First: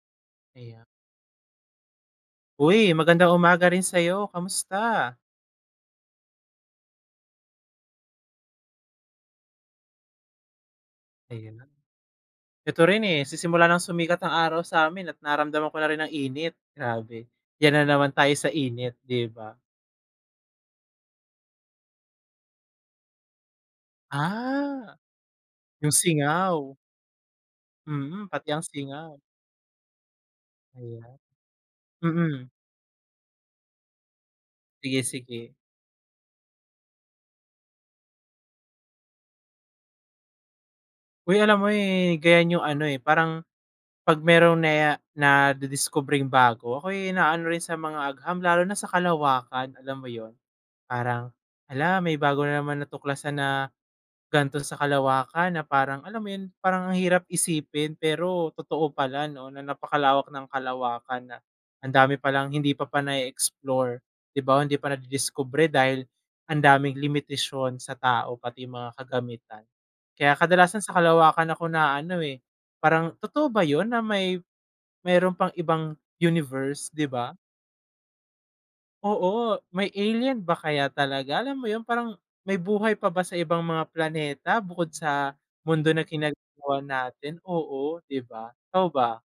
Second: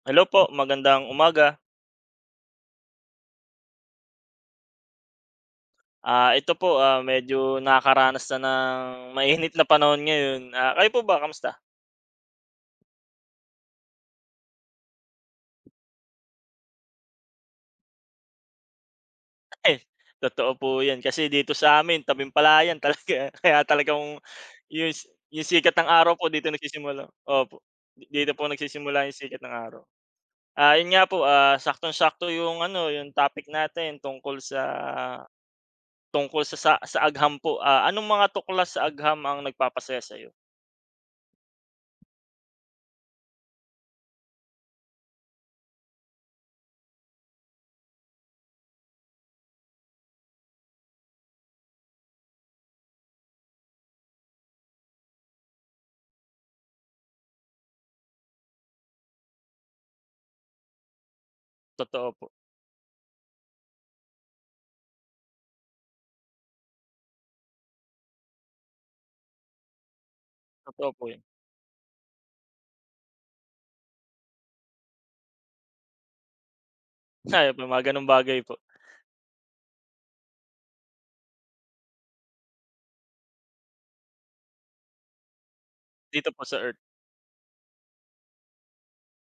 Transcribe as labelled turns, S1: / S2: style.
S1: Hello po,
S2: Aya
S1: magandang umaga.
S2: Uy, magandang umaga rin sa'yo, kamusta?
S1: Ah, ito po, ah, medyo nakakaranas na ng mainit na panahon ngayon. Ah, kayo po ba, kamusta?
S2: Ayon na. Ito rin, eh, sisimula nang sumikat ang araw sa amin at nararamdaman ko na rin ng init. Grabe, yan na naman tayo sa init, 'di ba?
S1: Eh, totoo po yan, kasi dito sa amin, tabing-palayan, talaga kaya talagang
S2: Ah,
S1: yus yung sikat ng
S2: 'yong
S1: araw po dito
S2: singaw.
S1: nagsisimula opo, di
S2: Mm,
S1: dito po
S2: pati ang
S1: nagsisimula 'yong
S2: singaw.
S1: sikat ng araw. Ah, 'yon nga
S2: Aya
S1: po, ah, saktong-sakto
S2: mm.
S1: 'yong ano, 'yong topic natin tungkol sa
S2: Sige, sige.
S1: tungkol sa sa sa agham po. Ah, anong mga tuklas sa agham ang nagpapasaya sa'yo?
S2: Hoy alam mo, eh, ganyan yung ano, eh, parang 'pag meron na ya nadidiskubreng bago, ako'y naaano rin sa mga agham, lalo na sa kalawakan, alam mo 'yon? Parang, hala, may bago na naman natuklasan na ganito sa kalawakan na parang alam mo 'yon? Parang ang hirap isipin pero totoo pala 'no, na napakalawak ng kalawakan, na ang
S1: Totoo
S2: dami
S1: po.
S2: palang hindi pa pa nae-explore 'di ba? Hindi pa nadidiskubre dahil ang daming limitasyon sa tao, pati yung mga kagamitan. Kaya kadalasan sa
S1: Totoo po yan.
S2: kalawakan ako naaano, eh, parang totoo ba 'yon na, may meron pang ibang universe, 'di ba?
S1: [unintelligible] mga gano'ng bagay po.
S2: Oo, may alien ba kaya talaga? Alam mo 'yon, parang may buhay pa ba sa ibang mga planeta bukod sa mundo na
S1: Dito po sa Earth.
S2: ginagalawan natin? Oo, 'di ba? Ikaw ba?